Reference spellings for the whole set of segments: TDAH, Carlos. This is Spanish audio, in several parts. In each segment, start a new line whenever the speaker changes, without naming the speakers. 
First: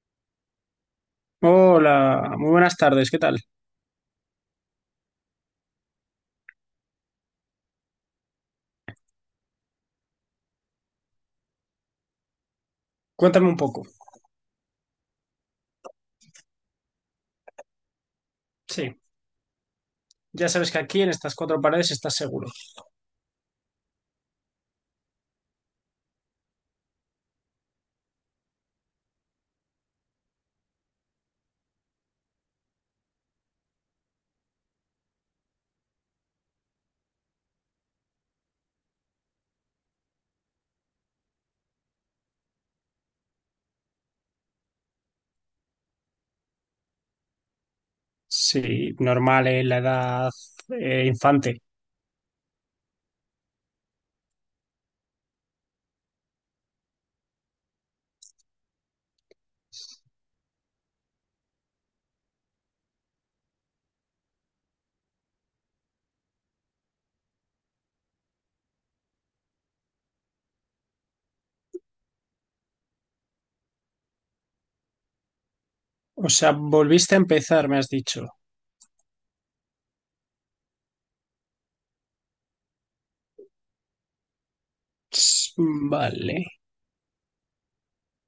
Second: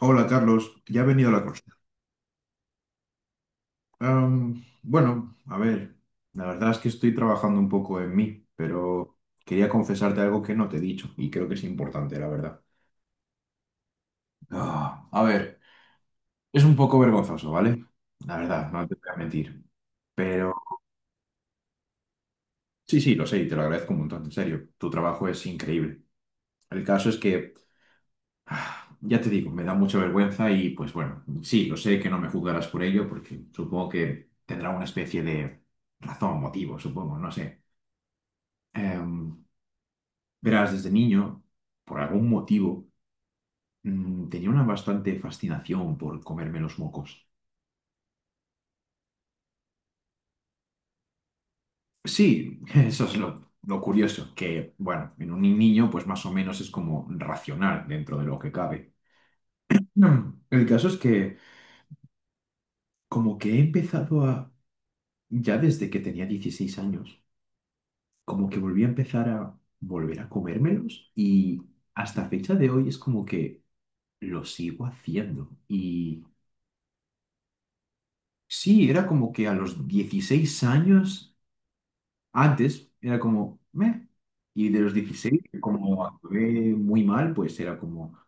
Hola Carlos, ya he venido a la consulta.
Hola, muy buenas tardes, ¿qué tal?
Bueno, a ver, la verdad es que estoy trabajando un poco en mí, pero quería confesarte algo que no te he dicho y creo que es importante, la verdad.
Cuéntame un poco.
Ah, a ver, es un poco vergonzoso, ¿vale? La verdad, no te
Sí,
voy a mentir.
ya
Pero
sabes que aquí en estas cuatro paredes estás seguro.
sí, sí, lo sé y te lo agradezco un montón, en serio. Tu trabajo es increíble. El caso es que ya te digo, me da mucha vergüenza y pues bueno, sí, lo sé que no me juzgarás por ello porque supongo que tendrá una especie de razón, motivo, supongo, no sé. Em, Verás, desde niño, por algún motivo, tenía una bastante fascinación por comerme los mocos.
Sí, normal, ¿eh? La edad infante.
Sí, eso es lo curioso, que bueno, en un niño pues más o menos es como racional dentro de lo que cabe. El caso es que como que he empezado a, ya desde que tenía 16 años, como que volví a empezar a volver a comérmelos y hasta fecha de hoy es como que lo sigo haciendo. Y
O sea, volviste a empezar, me has dicho.
sí, era como que a los 16 años, antes era como, meh, y de los 16
Ts,
como
vale.
actué muy mal, pues era como,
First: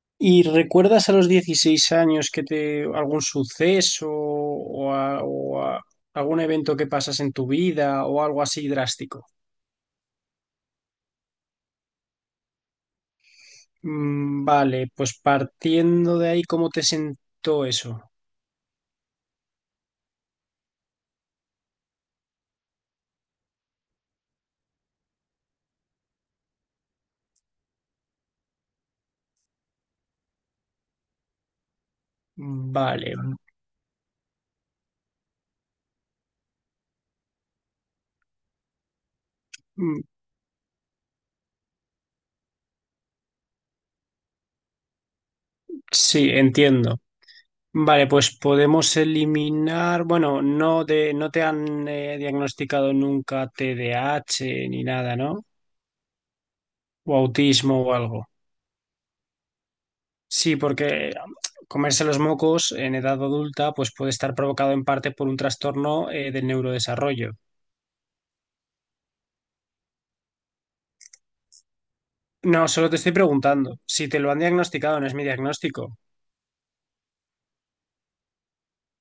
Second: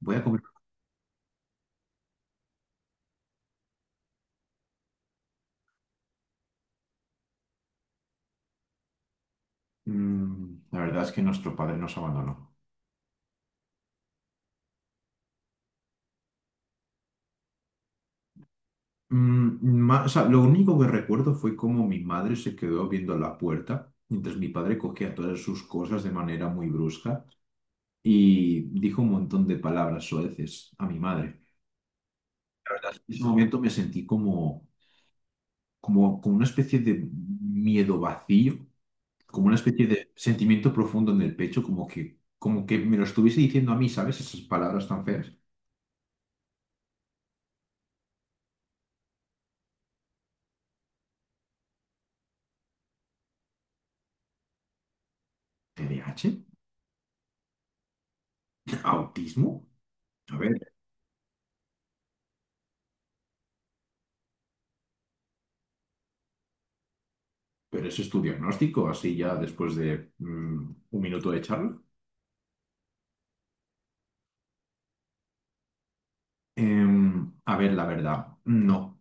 voy a comer.
¿Y recuerdas a los 16 años que te algún suceso o, algún evento que pasas en tu vida o algo así drástico?
La verdad es que nuestro padre nos abandonó.
Mm, vale, pues partiendo de ahí, ¿cómo te sentó eso?
O sea, lo único que recuerdo fue como mi madre se quedó viendo la puerta, mientras mi padre cogía todas sus cosas de manera muy brusca y dijo un montón de palabras soeces a mi madre. La verdad es que en ese
Vale.
momento me sentí como una especie de miedo vacío, como una especie
Mm,
de sentimiento profundo en el pecho, como que me lo estuviese diciendo a mí, ¿sabes? Esas palabras tan feas.
sí, entiendo. Vale, pues podemos eliminar, bueno, no te han diagnosticado nunca TDAH ni nada, ¿no?
TDAH.
O autismo o algo.
¿Autismo? A
Sí,
ver,
porque comerse los mocos en edad adulta, pues puede estar provocado en parte por un trastorno del neurodesarrollo.
pero ese es tu diagnóstico, así ya después de un minuto de charla.
No, solo te estoy preguntando. Si te lo han diagnosticado, no es mi diagnóstico.
A ver, la verdad, no.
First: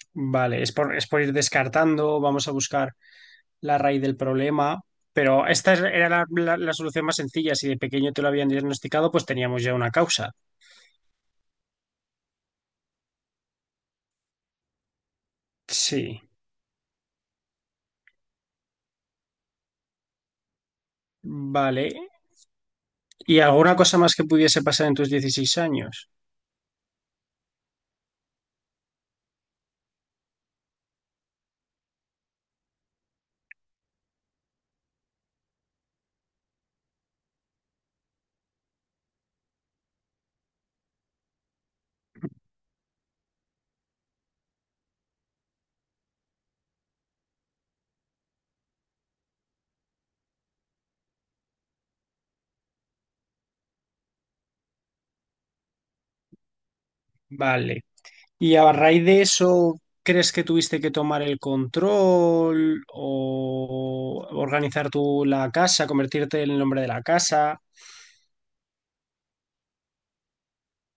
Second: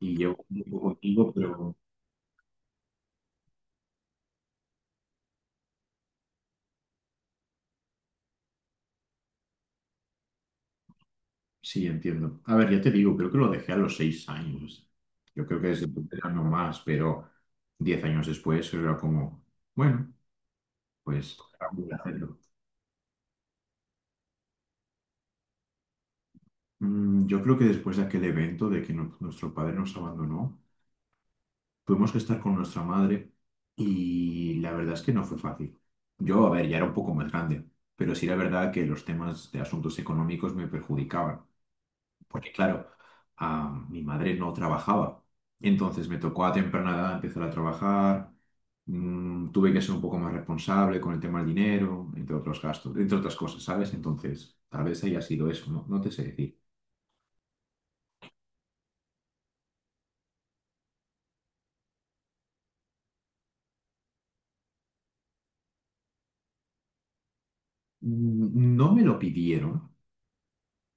Y llevo un
Vale, es
tiempo
por, es por ir
contigo, pero.
descartando. Vamos a buscar la raíz del problema. Pero esta era la solución más sencilla. Si de pequeño te lo habían diagnosticado, pues teníamos ya una causa.
Sí, entiendo. A ver, ya te digo, creo que lo dejé a los 6 años. Yo creo que desde entonces
Sí,
ya no más, pero 10 años después era como, bueno, pues
vale.
voy a hacerlo.
¿Y alguna cosa más que pudiese pasar en tus dieciséis años?
Yo creo que después de aquel evento de que nuestro padre nos abandonó, tuvimos que estar con nuestra madre y la verdad es que no fue fácil. Yo, a ver, ya era un poco más grande, pero sí era verdad que los temas de asuntos económicos me perjudicaban. Porque claro, mi madre no trabajaba. Entonces me tocó a temprana edad empezar a trabajar, tuve que ser un poco más responsable con el tema del dinero, entre otros gastos, entre otras cosas, ¿sabes? Entonces, tal vez haya sido eso, no, no te sé decir.
Vale. ¿Y a raíz de eso, crees que tuviste que tomar el control o organizar tú la casa, convertirte en el hombre de la casa?
No me lo pidieron,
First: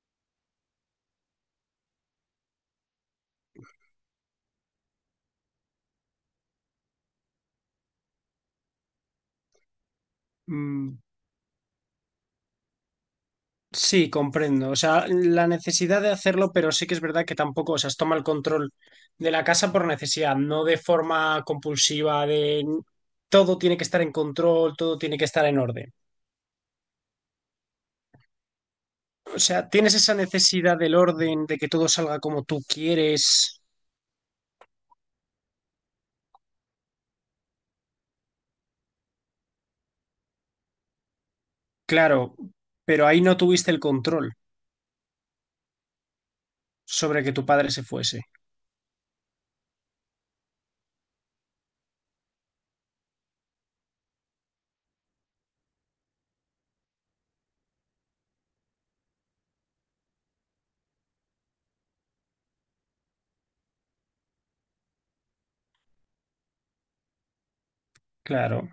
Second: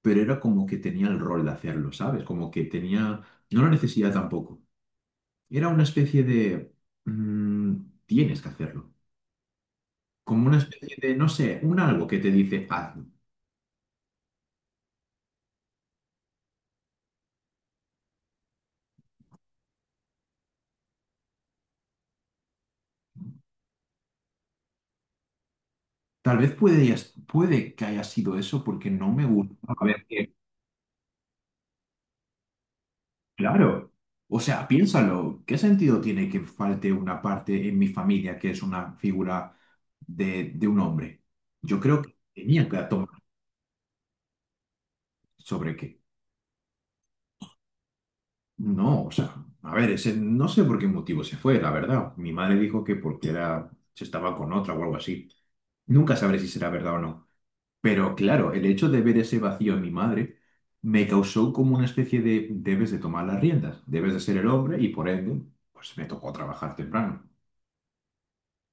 pero era como que tenía el rol de hacerlo, ¿sabes? Como que tenía, no la necesidad tampoco. Era una especie de, mm, tienes que hacerlo. Como una especie
Mm,
de, no sé, un algo que te dice, hazlo.
sí, comprendo. O sea, la necesidad de hacerlo, pero sí que es verdad que tampoco, o sea, toma el control de la casa por necesidad, no de forma compulsiva, de todo tiene que estar en control, todo tiene que estar en orden.
Tal vez puede, ya puede que haya sido eso porque no me
O
gusta.
sea,
A
tienes
ver,
esa
que,
necesidad del orden, de que todo salga como tú quieres,
claro. O sea, piénsalo, ¿qué sentido tiene que falte una parte en mi familia que es una figura de un hombre? Yo creo que
claro,
tenía que
pero
tomar.
ahí no tuviste el control
¿Sobre qué?
sobre que tu padre se fuese,
No, o sea, a ver, ese, no sé por qué motivo se fue, la verdad. Mi madre dijo que porque era, se estaba con otra o algo así. Nunca sabré si será verdad o no. Pero claro, el hecho de ver ese vacío en mi madre me causó como una especie de debes de tomar las riendas, debes de ser el hombre y por ende, pues me tocó trabajar temprano.
claro.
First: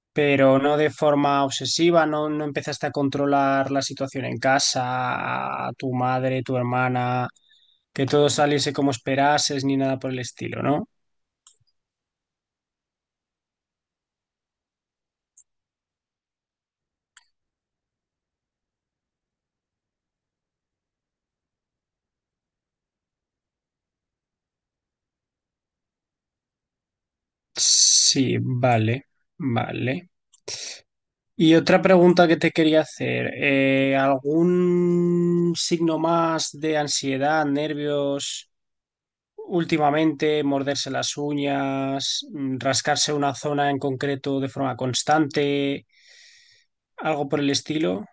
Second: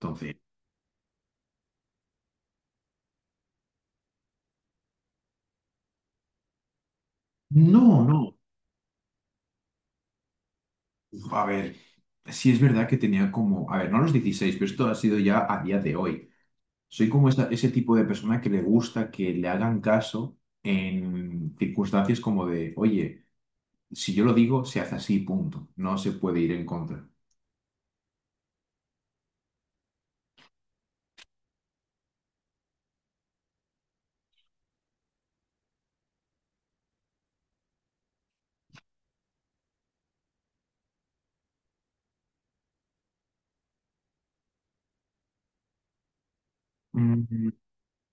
Entonces,
Pero no de forma obsesiva, no, no empezaste a controlar la situación en casa, a tu madre, tu hermana,
no,
que todo
no.
saliese como esperases, ni nada por el estilo, ¿no?
A ver, sí es verdad que tenía como, a ver, no a los 16 pero esto ha sido ya a día de hoy. Soy como ese tipo de persona que le gusta que le hagan caso en circunstancias como de, oye, si yo lo digo, se hace así, punto. No se puede ir en contra.
Sí, vale, vale. Y otra pregunta que te quería hacer, ¿algún signo más de ansiedad, nervios últimamente, morderse las uñas, rascarse una zona en concreto de forma constante, algo por
Mm,
el estilo?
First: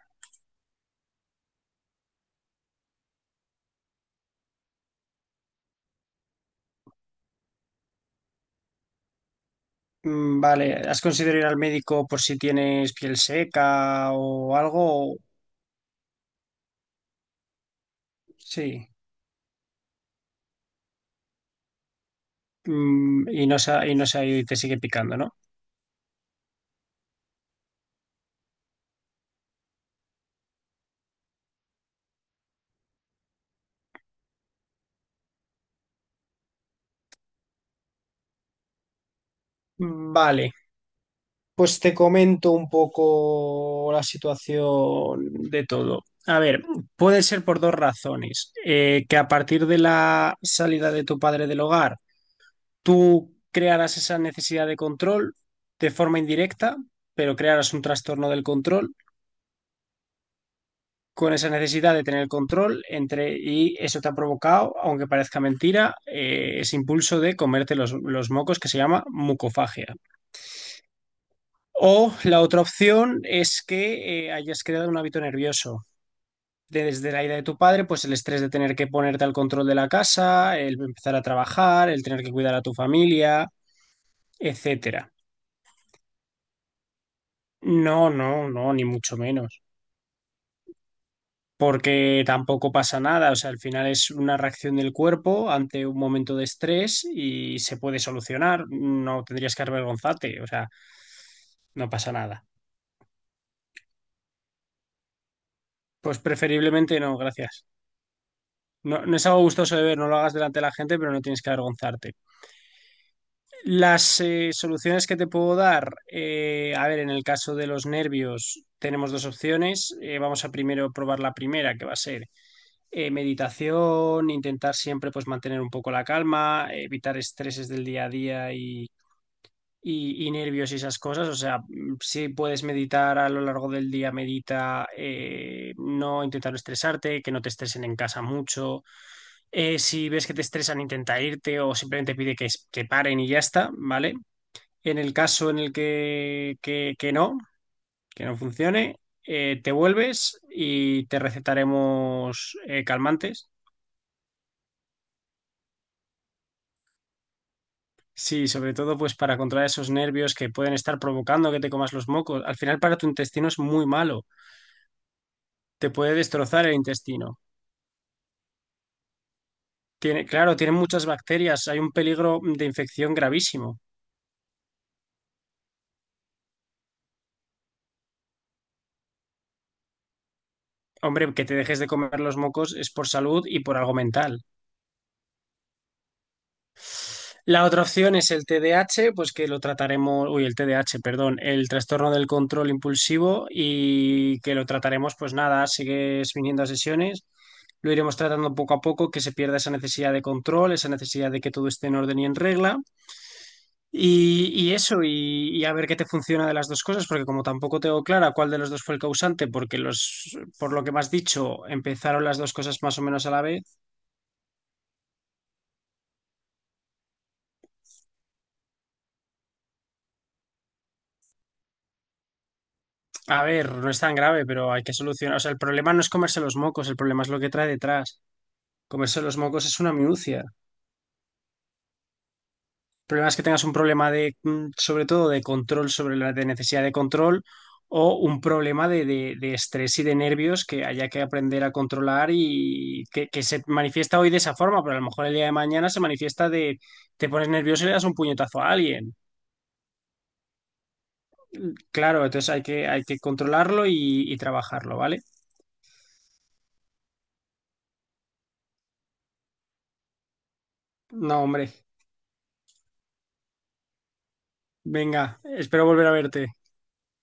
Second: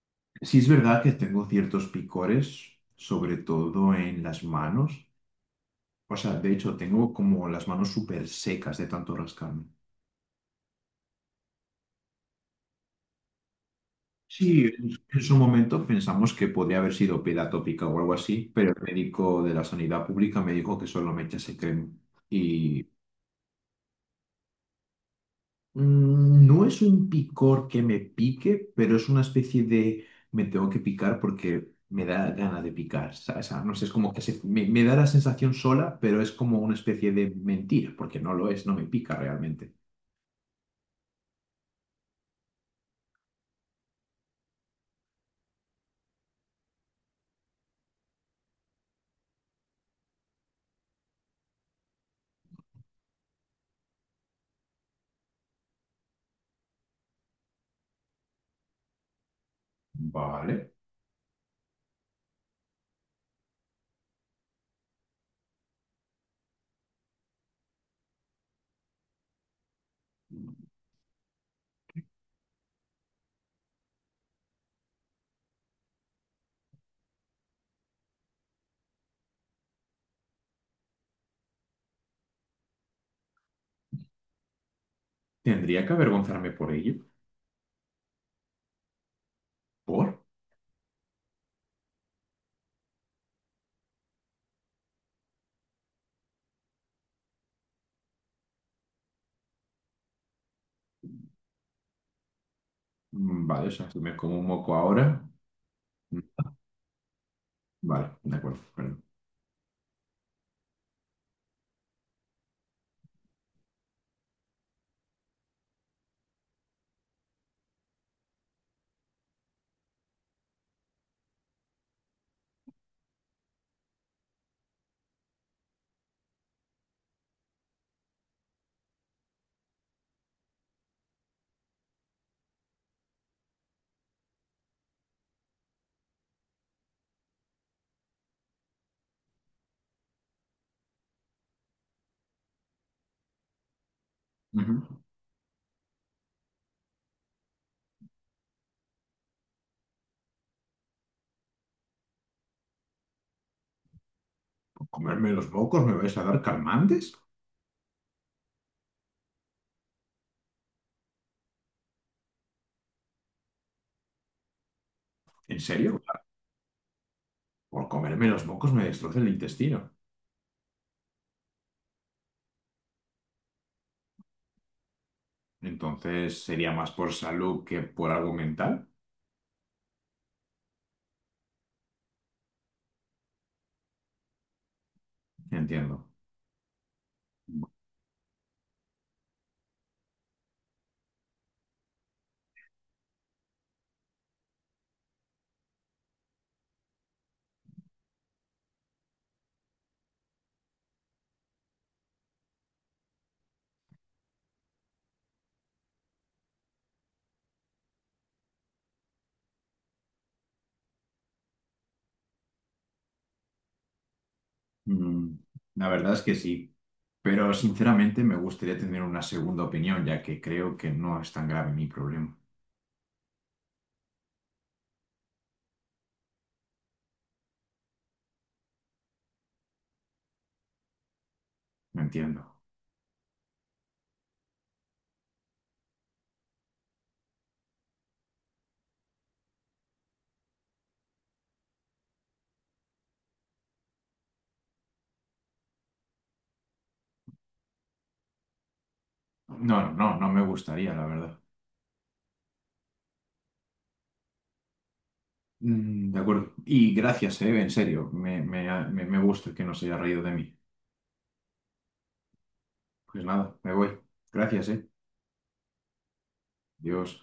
Sí es verdad que tengo ciertos picores, sobre todo en las manos. O sea, de hecho, tengo como las manos súper secas de tanto rascarme.
Mm, vale, ¿has considerado ir al médico por si tienes piel seca o
Sí, en su
algo?
en su momento pensamos que podría haber sido piel atópica o algo así, pero el
Sí.
médico de la sanidad pública me dijo que solo me echase crema. Y
Y no se ha ido y te sigue picando, ¿no?
No es un picor que me pique, pero es una especie de me tengo que picar porque me da gana de picar, ¿sabes? O sea, no sé, es como que me da la sensación sola, pero es como una especie de mentira, porque no lo es, no me pica realmente.
Mm, vale, pues te comento un poco la situación de todo. A ver, puede ser por dos razones. Que a partir de la salida de tu padre del hogar, tú crearás esa necesidad de control de forma indirecta, pero crearás un trastorno del control.
Vale,
Con esa necesidad de tener el control entre, y eso te ha provocado, aunque parezca mentira, ese impulso de comerte los mocos que se llama mucofagia. O la otra opción es que hayas creado un hábito nervioso. Desde la ida de tu padre, pues el estrés de tener que ponerte al control de la casa, el empezar a trabajar, el tener que cuidar a tu familia, etcétera.
tendría que avergonzarme por ello.
No, no, no, ni mucho menos.
¿Por?
Porque tampoco pasa nada, o sea, al final es una reacción del cuerpo ante un momento de estrés y se puede solucionar, no tendrías que avergonzarte, o sea, no pasa nada.
Vale, o sea, si me como un moco ahora. mm,
Pues preferiblemente no, gracias.
Vale, de acuerdo, perdón.
No, no es algo gustoso de ver, no lo hagas delante de la gente, pero no tienes que avergonzarte. Las soluciones que te puedo dar, a ver, en el caso de los nervios tenemos dos opciones. Vamos a primero probar la primera, que va a ser meditación, intentar siempre pues mantener un poco la calma, evitar estreses del día a día y nervios y esas cosas. O sea, si puedes meditar a lo largo del día, medita, no intentar no estresarte, que no te estresen en casa mucho. Si ves que te estresan, intenta irte o simplemente pide que paren y ya está, ¿vale?
Ujú.
En el caso en el que no funcione. Te vuelves y te recetaremos calmantes.
¿Por comerme los mocos me vais a dar calmantes?
Sí, sobre todo pues para controlar esos nervios que pueden estar provocando que te comas los mocos. Al final para tu intestino es muy malo,
¿En
te
serio? O
puede
sea,
destrozar el intestino.
por comerme los mocos me destroza el intestino.
Tiene, claro, tiene muchas bacterias, hay un peligro de infección gravísimo.
Entonces sería más por salud que por algo mental,
Hombre, que te dejes de comer los mocos es por salud y por algo mental.
entiendo.
La otra opción es el TDAH, pues que lo trataremos, uy, el TDAH, perdón, el trastorno del control impulsivo y que lo trataremos, pues nada, sigues viniendo a sesiones, lo iremos tratando poco a poco, que se pierda esa necesidad de control, esa necesidad de que todo esté en orden y en regla. Y eso, y a ver qué te funciona de las dos cosas, porque como tampoco tengo clara cuál de los dos fue el causante, porque por lo que me has dicho, empezaron las dos cosas más o menos a la vez.
Mm, la verdad es que sí, pero sinceramente me gustaría tener una segunda opinión, ya que creo que no es tan grave mi problema.
A ver, no es tan grave, pero hay que solucionar. O sea, el problema no es comerse los mocos, el problema es lo que trae detrás. Comerse los mocos es una minucia. El
No entiendo.
problema es que tengas un problema de, sobre todo, de control sobre la de necesidad de control o un problema de estrés y de nervios que haya que aprender a controlar y que se manifiesta hoy de esa forma, pero a lo mejor el día de mañana se manifiesta de te pones nervioso y le das un puñetazo a alguien.
No, no, no no me gustaría, la verdad.
Claro, entonces hay que controlarlo y trabajarlo, ¿vale?
De acuerdo. Y gracias, en serio, me gusta que no se haya reído de mí.
No, hombre.
Pues nada, me voy. Gracias, eh.
Venga, espero volver a verte.
Dios.